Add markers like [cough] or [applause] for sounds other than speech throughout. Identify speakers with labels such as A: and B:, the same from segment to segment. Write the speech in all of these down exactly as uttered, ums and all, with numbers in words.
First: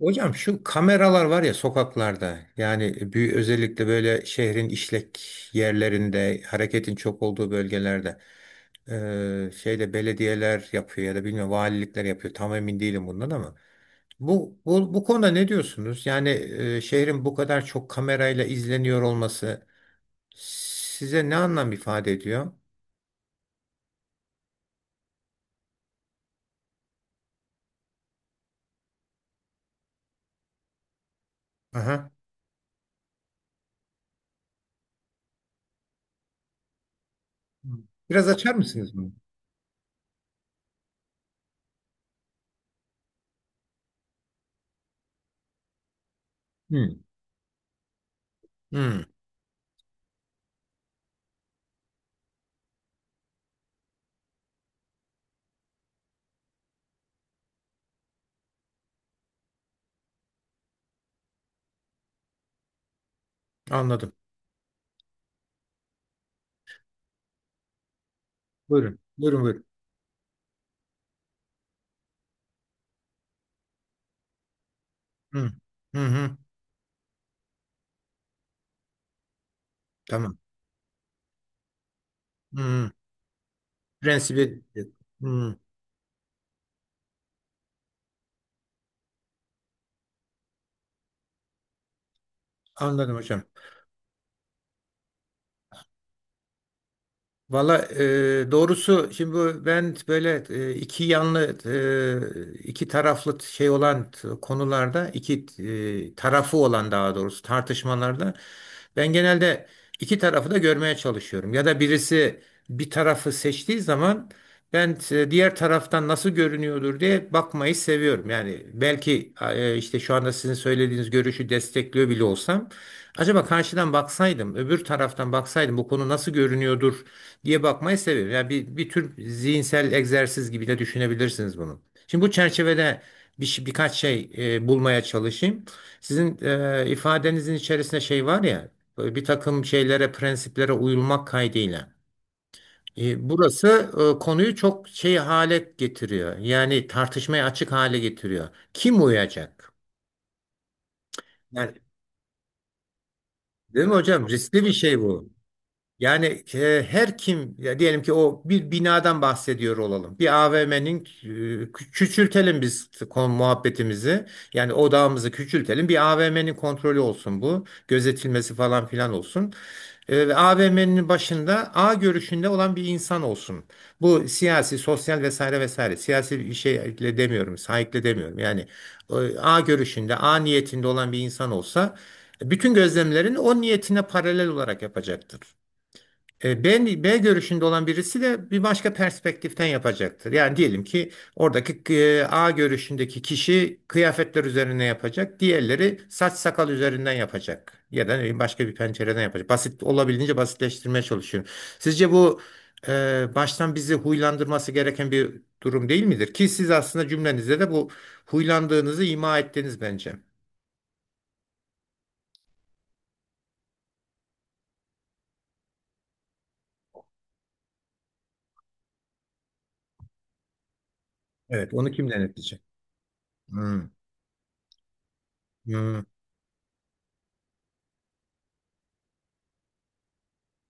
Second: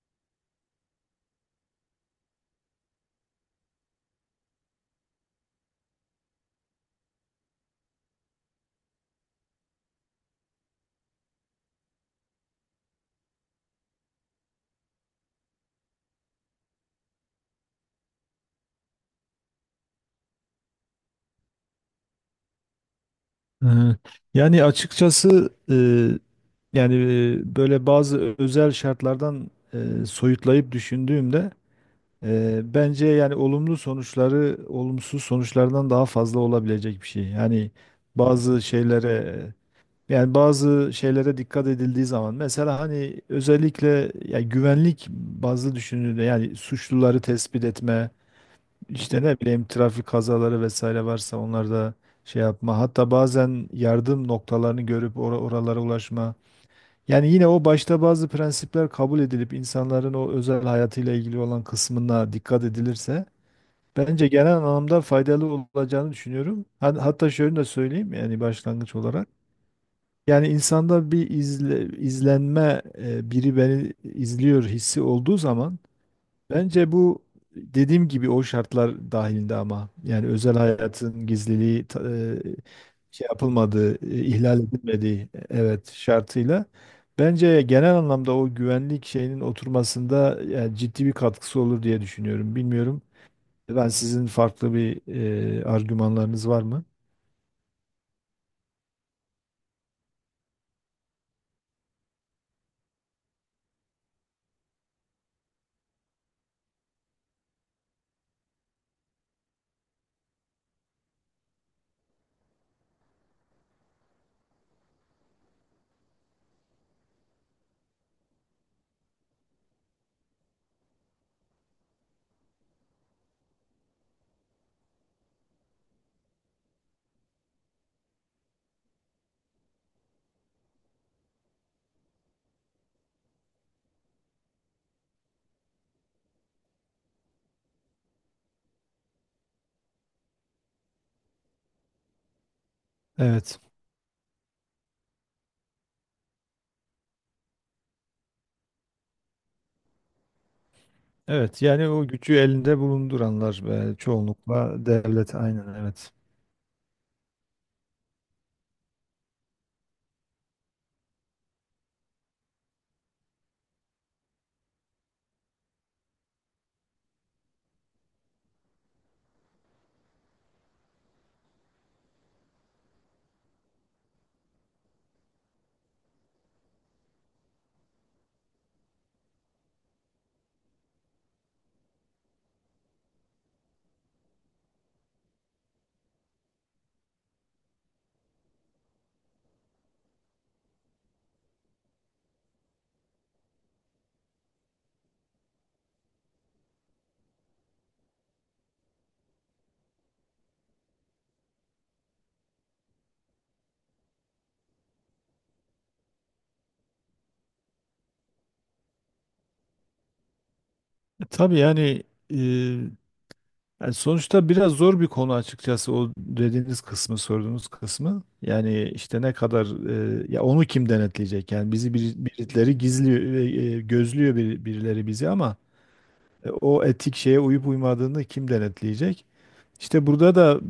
A: Hocam şu kameralar var ya sokaklarda, yani büyük, özellikle böyle şehrin işlek yerlerinde, hareketin çok olduğu bölgelerde eee, şeyde belediyeler yapıyor ya da bilmiyorum, valilikler yapıyor, tam emin değilim bundan. Ama bu bu, bu konuda ne diyorsunuz? Yani eee, şehrin bu kadar çok kamerayla izleniyor olması size ne anlam ifade ediyor?
B: Ee, Yani açıkçası e, yani e, böyle bazı özel şartlardan e, soyutlayıp düşündüğümde,
A: Aha.
B: e, bence yani olumlu sonuçları olumsuz sonuçlardan daha fazla olabilecek bir şey. Yani
A: Biraz açar
B: bazı
A: mısınız bunu?
B: şeylere yani bazı şeylere dikkat edildiği zaman, mesela hani özellikle ya güvenlik bazı düşünülüyor, yani
A: Hı.
B: suçluları tespit etme,
A: Hı.
B: işte ne bileyim trafik kazaları vesaire varsa onlar da şey yapma. Hatta bazen yardım noktalarını görüp or- oralara ulaşma. Yani yine o başta bazı prensipler kabul edilip insanların o özel hayatıyla ilgili olan kısmına dikkat edilirse
A: Anladım.
B: bence genel anlamda faydalı olacağını düşünüyorum. Hat- Hatta şöyle de söyleyeyim, yani başlangıç
A: Buyurun.
B: olarak.
A: Buyurun buyurun.
B: Yani insanda bir izle- izlenme e, biri beni izliyor hissi olduğu
A: Hı.
B: zaman,
A: Hı hı.
B: bence bu, dediğim gibi, o şartlar dahilinde, ama yani
A: Tamam.
B: özel hayatın gizliliği ta- e,
A: Hı.
B: şey yapılmadığı, e, ihlal
A: Prensibi.
B: edilmediği,
A: Hmm,
B: evet, şartıyla bence genel anlamda o güvenlik şeyinin oturmasında yani ciddi bir katkısı olur diye düşünüyorum. Bilmiyorum.
A: anladım hocam.
B: Ben sizin farklı bir e, argümanlarınız var mı?
A: Valla e, doğrusu şimdi bu- ben böyle e, iki yanlı, e, iki taraflı şey olan, t- konularda iki, e, tarafı olan, daha doğrusu tartışmalarda ben genelde iki tarafı da görmeye çalışıyorum. Ya da birisi bir tarafı seçtiği zaman ben e, diğer taraftan nasıl görünüyordur diye bakmayı seviyorum. Yani belki e, işte şu anda sizin söylediğiniz görüşü destekliyor bile olsam, acaba karşıdan baksaydım, öbür taraftan baksaydım bu konu nasıl görünüyordur diye bakmayı seviyorum. Yani bir, bir tür zihinsel egzersiz gibi de düşünebilirsiniz bunu. Şimdi bu çerçevede bir, şey- birkaç şey e, bulmaya çalışayım. Sizin e, ifadenizin içerisinde şey var ya, böyle bir takım şeylere, prensiplere uyulmak kaydıyla. E,
B: Evet.
A: burası e, konuyu çok şey hale getiriyor. Yani tartışmaya açık hale getiriyor. Kim uyacak?
B: Evet,
A: Yani,
B: yani o gücü elinde bulunduranlar
A: değil mi
B: ve
A: hocam? Riskli bir
B: çoğunlukla
A: şey bu.
B: devlet, aynen evet.
A: Yani e, her kim ya, diyelim ki o bir binadan bahsediyor olalım. Bir A V M'nin e, küçültelim biz kon- muhabbetimizi. Yani odağımızı küçültelim. Bir A V M'nin kontrolü olsun bu. Gözetilmesi falan filan olsun. E, ve A V M'nin başında A görüşünde olan bir insan olsun. Bu siyasi, sosyal, vesaire vesaire. Siyasi bir şeyle demiyorum, sahikle demiyorum. Yani e, A görüşünde, A niyetinde olan bir insan olsa, bütün gözlemlerini o niyetine paralel olarak yapacaktır. E, B, B görüşünde olan birisi de bir başka perspektiften yapacaktır. Yani diyelim ki oradaki e, A görüşündeki kişi kıyafetler üzerine yapacak, diğerleri saç sakal üzerinden yapacak ya da ne bileyim başka bir pencereden yapacak. Basit, olabildiğince basitleştirmeye çalışıyorum. Sizce bu e, baştan bizi huylandırması gereken bir durum değil midir? Ki siz aslında cümlenizde de bu huylandığınızı ima ettiniz bence.
B: E, Tabii yani, e, yani sonuçta biraz zor bir konu açıkçası o dediğiniz kısmı, sorduğunuz kısmı. Yani işte ne kadar, e, ya onu kim denetleyecek? Yani
A: Evet, onu
B: bizi
A: kim
B: bir,
A: denetleyecek?
B: birileri gizliyor, e, e,
A: Hmm.
B: gözlüyor bir- birileri bizi, ama
A: Hmm.
B: e, o etik şeye uyup uymadığını kim denetleyecek? İşte burada da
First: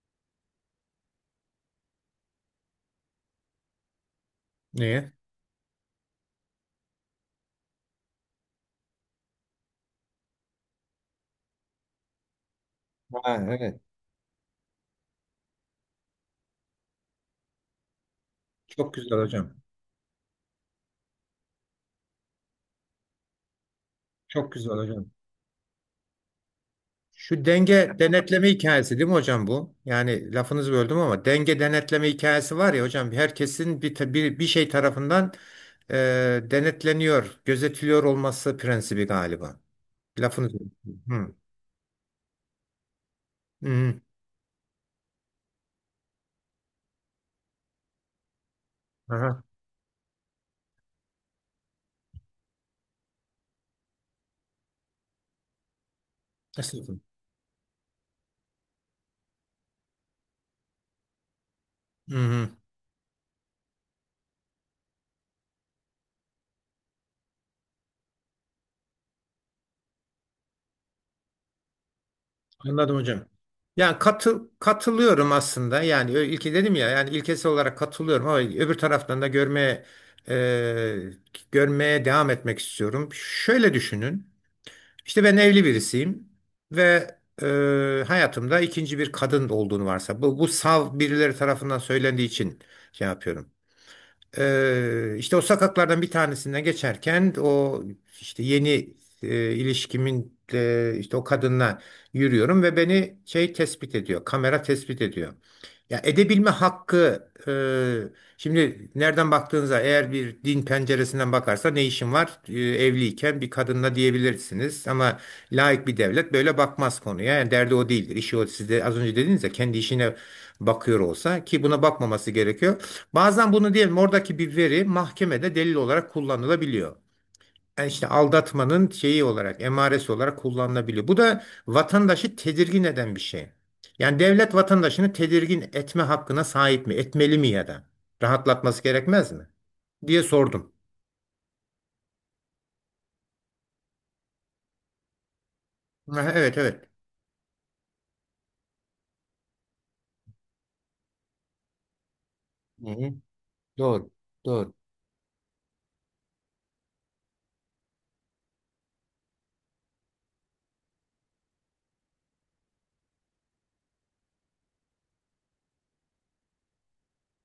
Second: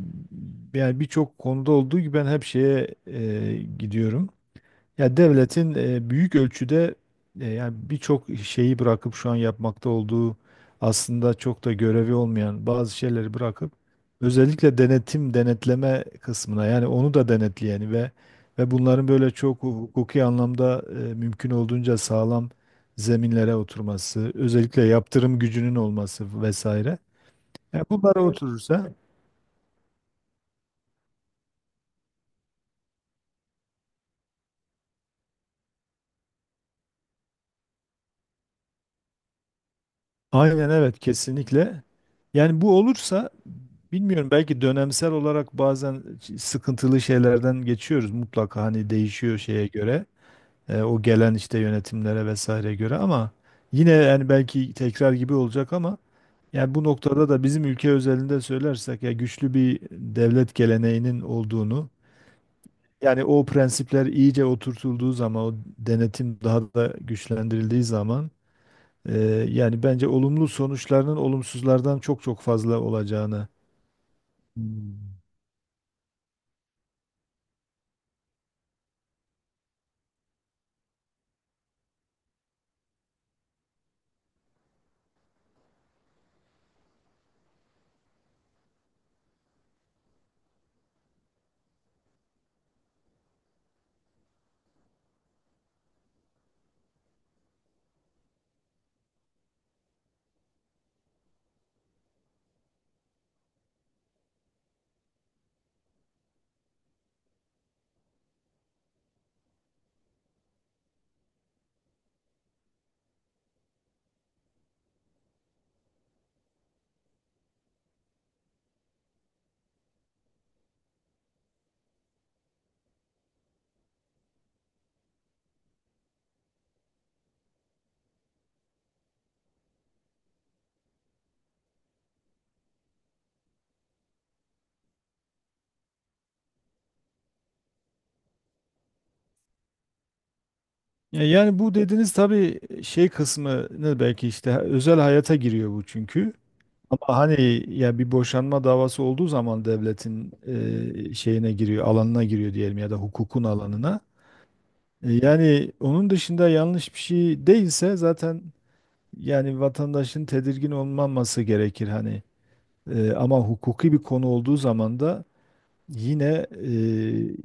B: yani birçok konuda olduğu gibi ben hep şeye e, gidiyorum.
A: Niye?
B: Ya devletin e, büyük ölçüde, e, yani birçok şeyi bırakıp şu an yapmakta olduğu aslında çok da görevi olmayan bazı şeyleri
A: Ha,
B: bırakıp
A: evet.
B: özellikle denetim denetleme kısmına, yani onu da denetleyeni, ve ve
A: Çok
B: bunların
A: güzel
B: böyle
A: hocam.
B: çok hukuki anlamda, e, mümkün olduğunca sağlam zeminlere oturması,
A: Çok güzel
B: özellikle
A: hocam.
B: yaptırım gücünün olması vesaire.
A: Şu
B: Yani
A: denge
B: bunlara
A: denetleme
B: oturursa,
A: hikayesi değil mi hocam bu? Yani lafınızı böldüm ama denge denetleme hikayesi var ya hocam, herkesin bir ta- bir, bir şey tarafından e, denetleniyor, gözetiliyor olması prensibi galiba. Lafınızı.
B: aynen evet,
A: Hı.
B: kesinlikle. Yani bu olursa,
A: Hı.
B: bilmiyorum, belki dönemsel olarak bazen sıkıntılı şeylerden geçiyoruz mutlaka, hani değişiyor
A: Aha.
B: şeye göre, e, o gelen işte yönetimlere vesaire göre, ama yine yani belki tekrar gibi olacak ama yani bu
A: Estağfurullah.
B: noktada da bizim ülke özelinde söylersek ya güçlü bir devlet geleneğinin olduğunu,
A: Hı hı.
B: yani o prensipler iyice oturtulduğu zaman, o denetim daha da güçlendirildiği zaman, e, yani bence olumlu sonuçlarının olumsuzlardan çok çok fazla
A: Anladım hocam.
B: olacağını.
A: Yani katıl, katılıyorum aslında. Yani ö- ilki dedim ya, yani ilkesi olarak katılıyorum ama öbür taraftan da görmeye, e, görmeye devam etmek istiyorum. Şöyle düşünün. İşte ben evli birisiyim ve, e, hayatımda ikinci bir kadın olduğunu varsa, bu, bu sav birileri tarafından söylendiği için şey yapıyorum. E, işte o sokaklardan bir tanesinden geçerken o işte yeni e, ilişkimin e, işte o kadınla yürüyorum ve beni şey tespit ediyor. Kamera tespit ediyor. Ya edebilme hakkı, e, şimdi nereden baktığınıza, eğer bir din penceresinden bakarsa ne işin var, e, evliyken bir kadınla, diyebilirsiniz ama laik bir devlet böyle bakmaz konuya. Yani derdi o değildir, işi o, siz de az önce dediniz ya kendi işine bakıyor olsa, ki buna bakmaması gerekiyor, bazen bunu diyelim oradaki bir veri mahkemede delil olarak kullanılabiliyor. Yani işte aldatmanın şeyi olarak, emaresi olarak kullanılabiliyor. Bu da vatandaşı tedirgin eden bir şey. Yani devlet vatandaşını tedirgin etme hakkına sahip mi? Etmeli mi ya da? Rahatlatması gerekmez mi? Diye sordum.
B: Ya yani bu dediğiniz tabii şey kısmını belki işte özel hayata giriyor bu,
A: Ha,
B: çünkü.
A: evet, evet.
B: Ama hani ya bir boşanma davası olduğu zaman devletin e, şeyine giriyor, alanına giriyor diyelim,
A: Hı
B: ya da
A: hı.
B: hukukun alanına.
A: Doğru. Doğru.
B: E, yani onun dışında yanlış bir şey değilse zaten yani vatandaşın tedirgin olmaması gerekir hani. E, ama hukuki bir konu olduğu zaman da yine, e,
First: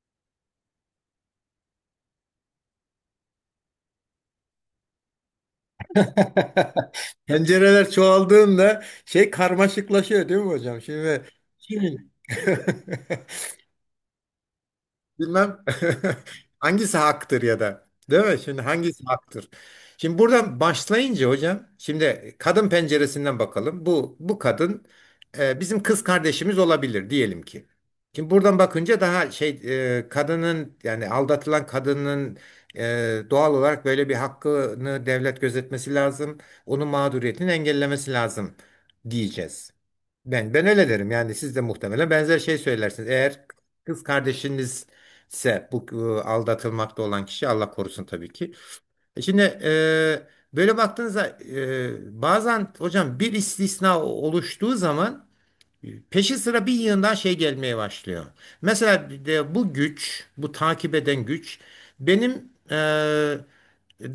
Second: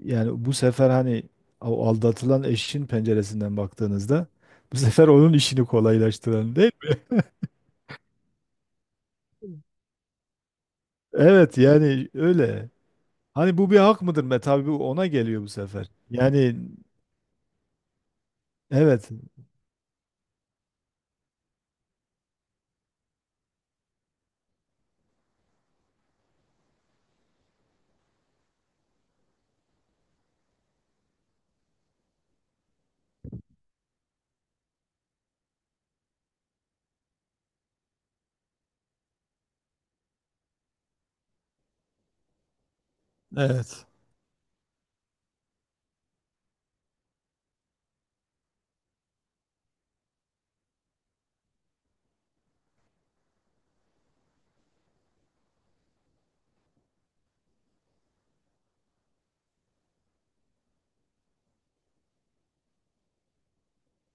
B: yani bu sefer hani o aldatılan eşin penceresinden baktığınızda bu sefer onun işini kolaylaştıran, değil
A: [laughs]
B: mi?
A: Pencereler çoğaldığında şey karmaşıklaşıyor değil mi hocam? Şimdi,
B: Evet
A: şimdi
B: yani öyle.
A: [laughs]
B: Hani bu bir hak mıdır be? Tabii bu ona geliyor bu
A: bilmem
B: sefer. Yani
A: [laughs] hangisi haktır ya da değil mi? Şimdi hangisi
B: evet.
A: haktır? Şimdi buradan başlayınca hocam, şimdi kadın penceresinden bakalım. Bu bu kadın e, bizim kız kardeşimiz olabilir diyelim ki. Şimdi buradan bakınca daha şey, e, kadının, yani aldatılan kadının e, doğal olarak böyle bir hakkını devlet gözetmesi lazım. Onun mağduriyetini engellemesi lazım diyeceğiz. Ben, ben öyle derim. Yani siz de muhtemelen benzer şey söylersiniz. Eğer
B: Evet.
A: kız kardeşiniz ise bu e, aldatılmakta olan kişi, Allah korusun tabii ki. E, şimdi e, böyle baktığınızda e, bazen hocam bir istisna oluştuğu zaman peşi sıra bir yığından şey gelmeye başlıyor. Mesela bir de bu güç, bu takip eden güç benim eee,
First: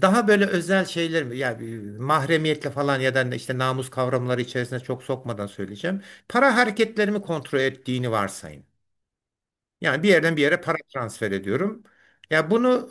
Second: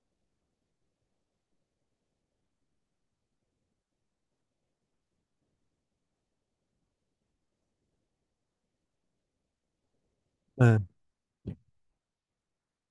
A: daha böyle özel şeyler, yani mahremiyetle falan ya da işte namus kavramları içerisine çok sokmadan söyleyeceğim. Para hareketlerimi kontrol ettiğini varsayın. Yani bir yerden bir yere para
B: Evet.
A: transfer ediyorum. Ya bunu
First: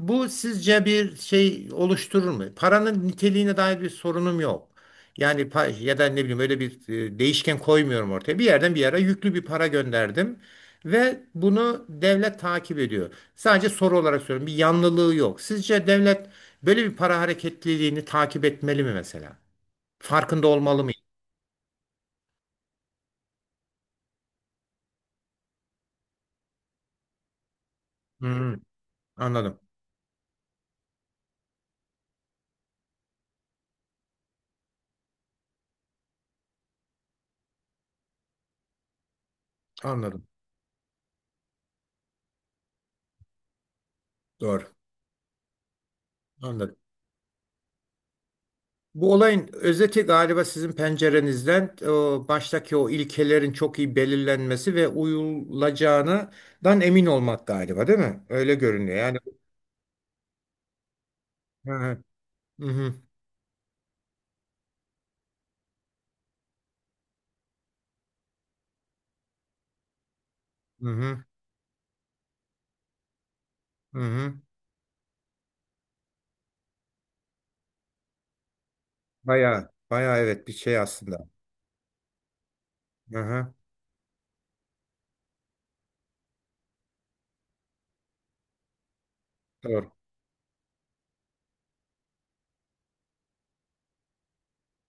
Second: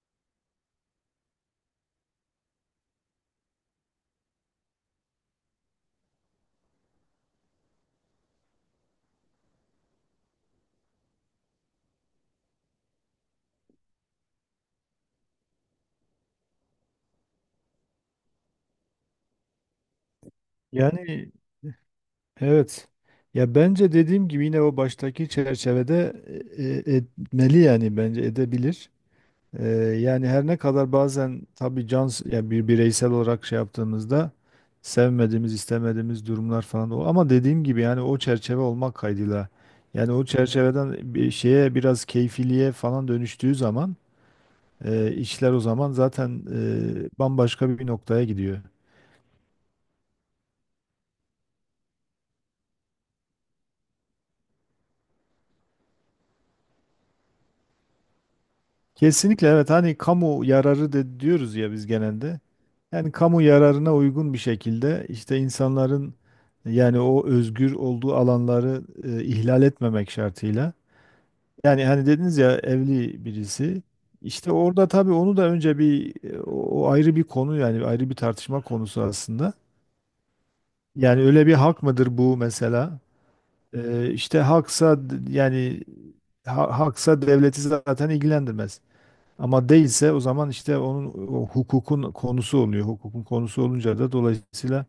A: e, bu sizce bir şey oluşturur mu? Paranın niteliğine dair bir sorunum yok. Yani pa- ya da ne bileyim, öyle bir e, değişken koymuyorum ortaya. Bir yerden bir yere yüklü bir para gönderdim ve bunu devlet takip ediyor. Sadece soru olarak söylüyorum, bir yanlılığı yok. Sizce devlet böyle bir para hareketliliğini takip etmeli mi mesela? Farkında olmalı mı?
B: Yani evet. Ya bence dediğim gibi yine o baştaki çerçevede, e, e, etmeli, yani bence
A: Hı,
B: edebilir.
A: anladım.
B: Ee, Yani her ne kadar bazen tabii can, yani bir bireysel olarak şey yaptığımızda sevmediğimiz, istemediğimiz durumlar falan o, ama dediğim gibi yani o çerçeve olmak kaydıyla, yani o
A: Anladım.
B: çerçeveden bir şeye biraz keyfiliğe falan dönüştüğü zaman
A: Doğru.
B: e, işler, o zaman zaten
A: Anladım.
B: e, bambaşka bir noktaya gidiyor.
A: Bu olayın özeti galiba sizin pencerenizden, e, baştaki o ilkelerin çok iyi belirlenmesi ve uyulacağından emin olmak galiba, değil mi? Öyle görünüyor. Yani
B: Kesinlikle evet, hani kamu yararı de diyoruz ya biz
A: hı
B: genelde.
A: hı, hı
B: Yani kamu yararına uygun bir şekilde, işte insanların yani o özgür olduğu alanları e, ihlal etmemek şartıyla.
A: hı,
B: Yani hani dediniz ya, evli birisi.
A: hı hı, hı.
B: İşte orada tabii onu da önce bir, e, o o ayrı bir konu, yani ayrı bir tartışma konusu aslında.
A: Bayağı bayağı evet, bir şey
B: Yani
A: aslında.
B: öyle bir hak mıdır bu mesela?
A: Hı hı,
B: E, işte haksa d- yani ha- haksa devleti zaten ilgilendirmez. Ama
A: doğru.
B: değilse o zaman işte onun o hukukun konusu oluyor. Hukukun konusu olunca da dolayısıyla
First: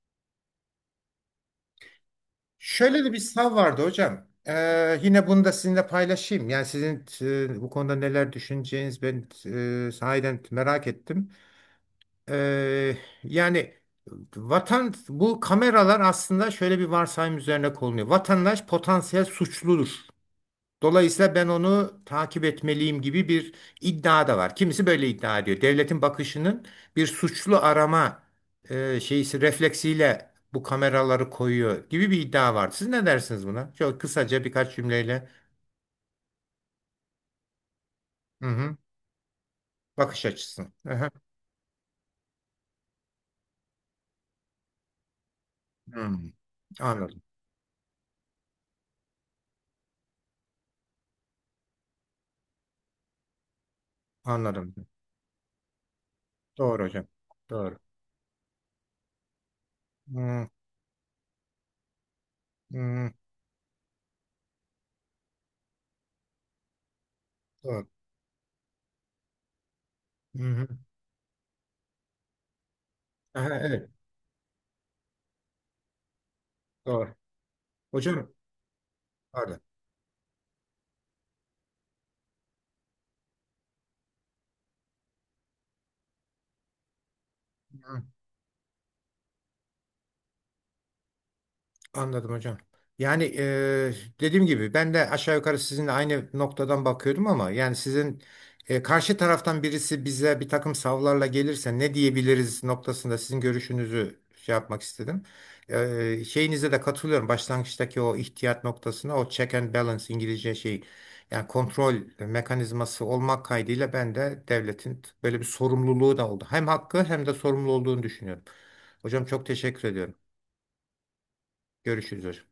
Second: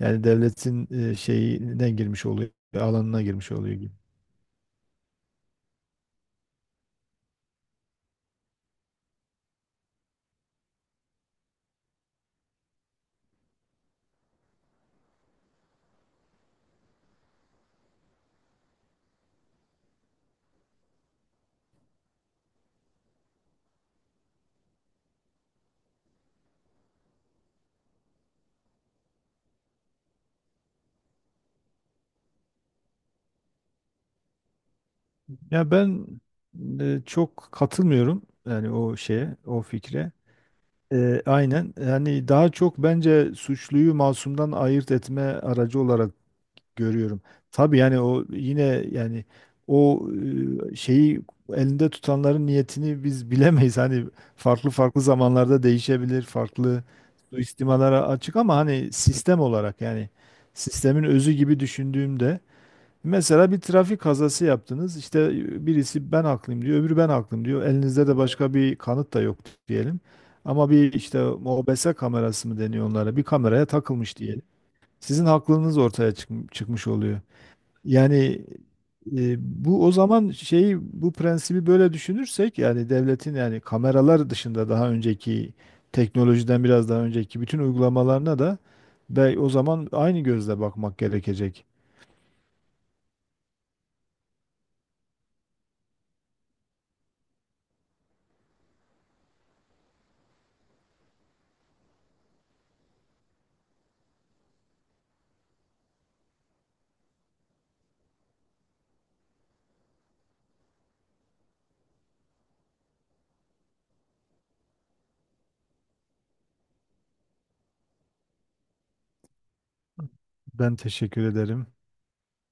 B: yani devletin e, şeyine girmiş oluyor,
A: Şöyle de bir
B: alanına girmiş
A: sav
B: oluyor
A: vardı
B: gibi.
A: hocam. Ee, yine bunu da sizinle paylaşayım. Yani sizin e, bu konuda neler düşüneceğiniz, ben e, sahiden merak ettim. Eee, yani vatan, bu kameralar aslında şöyle bir varsayım üzerine konuluyor: vatandaş potansiyel suçludur, dolayısıyla ben onu takip etmeliyim gibi bir iddia da var. Kimisi böyle iddia ediyor. Devletin bakışının bir suçlu arama eee şeysi refleksiyle bu kameraları koyuyor gibi bir iddia var. Siz ne dersiniz buna? Çok kısaca birkaç cümleyle.
B: Ya ben e, çok katılmıyorum
A: Hı
B: yani
A: hı.
B: o şeye, o fikre.
A: Bakış açısı. Hı hı.
B: E, aynen, yani daha çok bence suçluyu masumdan ayırt etme aracı olarak
A: Hmm.
B: görüyorum.
A: Anladım.
B: Tabii yani o yine, yani o e, şeyi elinde tutanların niyetini biz [laughs] bilemeyiz. Hani farklı
A: Anladım.
B: farklı zamanlarda değişebilir,
A: Doğru
B: farklı
A: hocam. Doğru.
B: suistimalara açık, ama hani sistem olarak, yani
A: Hmm.
B: sistemin özü gibi düşündüğümde,
A: Hmm.
B: mesela bir trafik kazası yaptınız. İşte birisi ben haklıyım diyor, öbürü ben haklıyım diyor.
A: Doğru.
B: Elinizde de başka bir kanıt da yok diyelim.
A: Hı hı.
B: Ama bir işte O B S kamerası mı deniyor onlara? Bir
A: Aha,
B: kameraya
A: evet.
B: takılmış diyelim. Sizin haklılığınız ortaya çıkm- çıkmış
A: Doğru.
B: oluyor.
A: Hocam
B: Yani e,
A: pardon.
B: bu o zaman şeyi, bu prensibi böyle düşünürsek, yani devletin, yani kameralar dışında daha önceki teknolojiden, biraz daha önceki bütün uygulamalarına da be, o zaman aynı gözle bakmak gerekecek.
A: Anladım hocam. Yani eee, dediğim gibi ben de aşağı yukarı sizinle aynı noktadan bakıyordum ama, yani sizin e, karşı taraftan birisi bize bir takım savlarla gelirse ne diyebiliriz noktasında sizin görüşünüzü şey yapmak istedim. Eee, şeyinize de katılıyorum. Başlangıçtaki o ihtiyat noktasına, o check and balance, İngilizce şey, yani kontrol mekanizması olmak kaydıyla, ben de devletin böyle bir sorumluluğu da oldu, hem hakkı hem de sorumlu olduğunu düşünüyorum. Hocam çok teşekkür ediyorum.
B: Ben teşekkür ederim.
A: Görüşürüz hocam.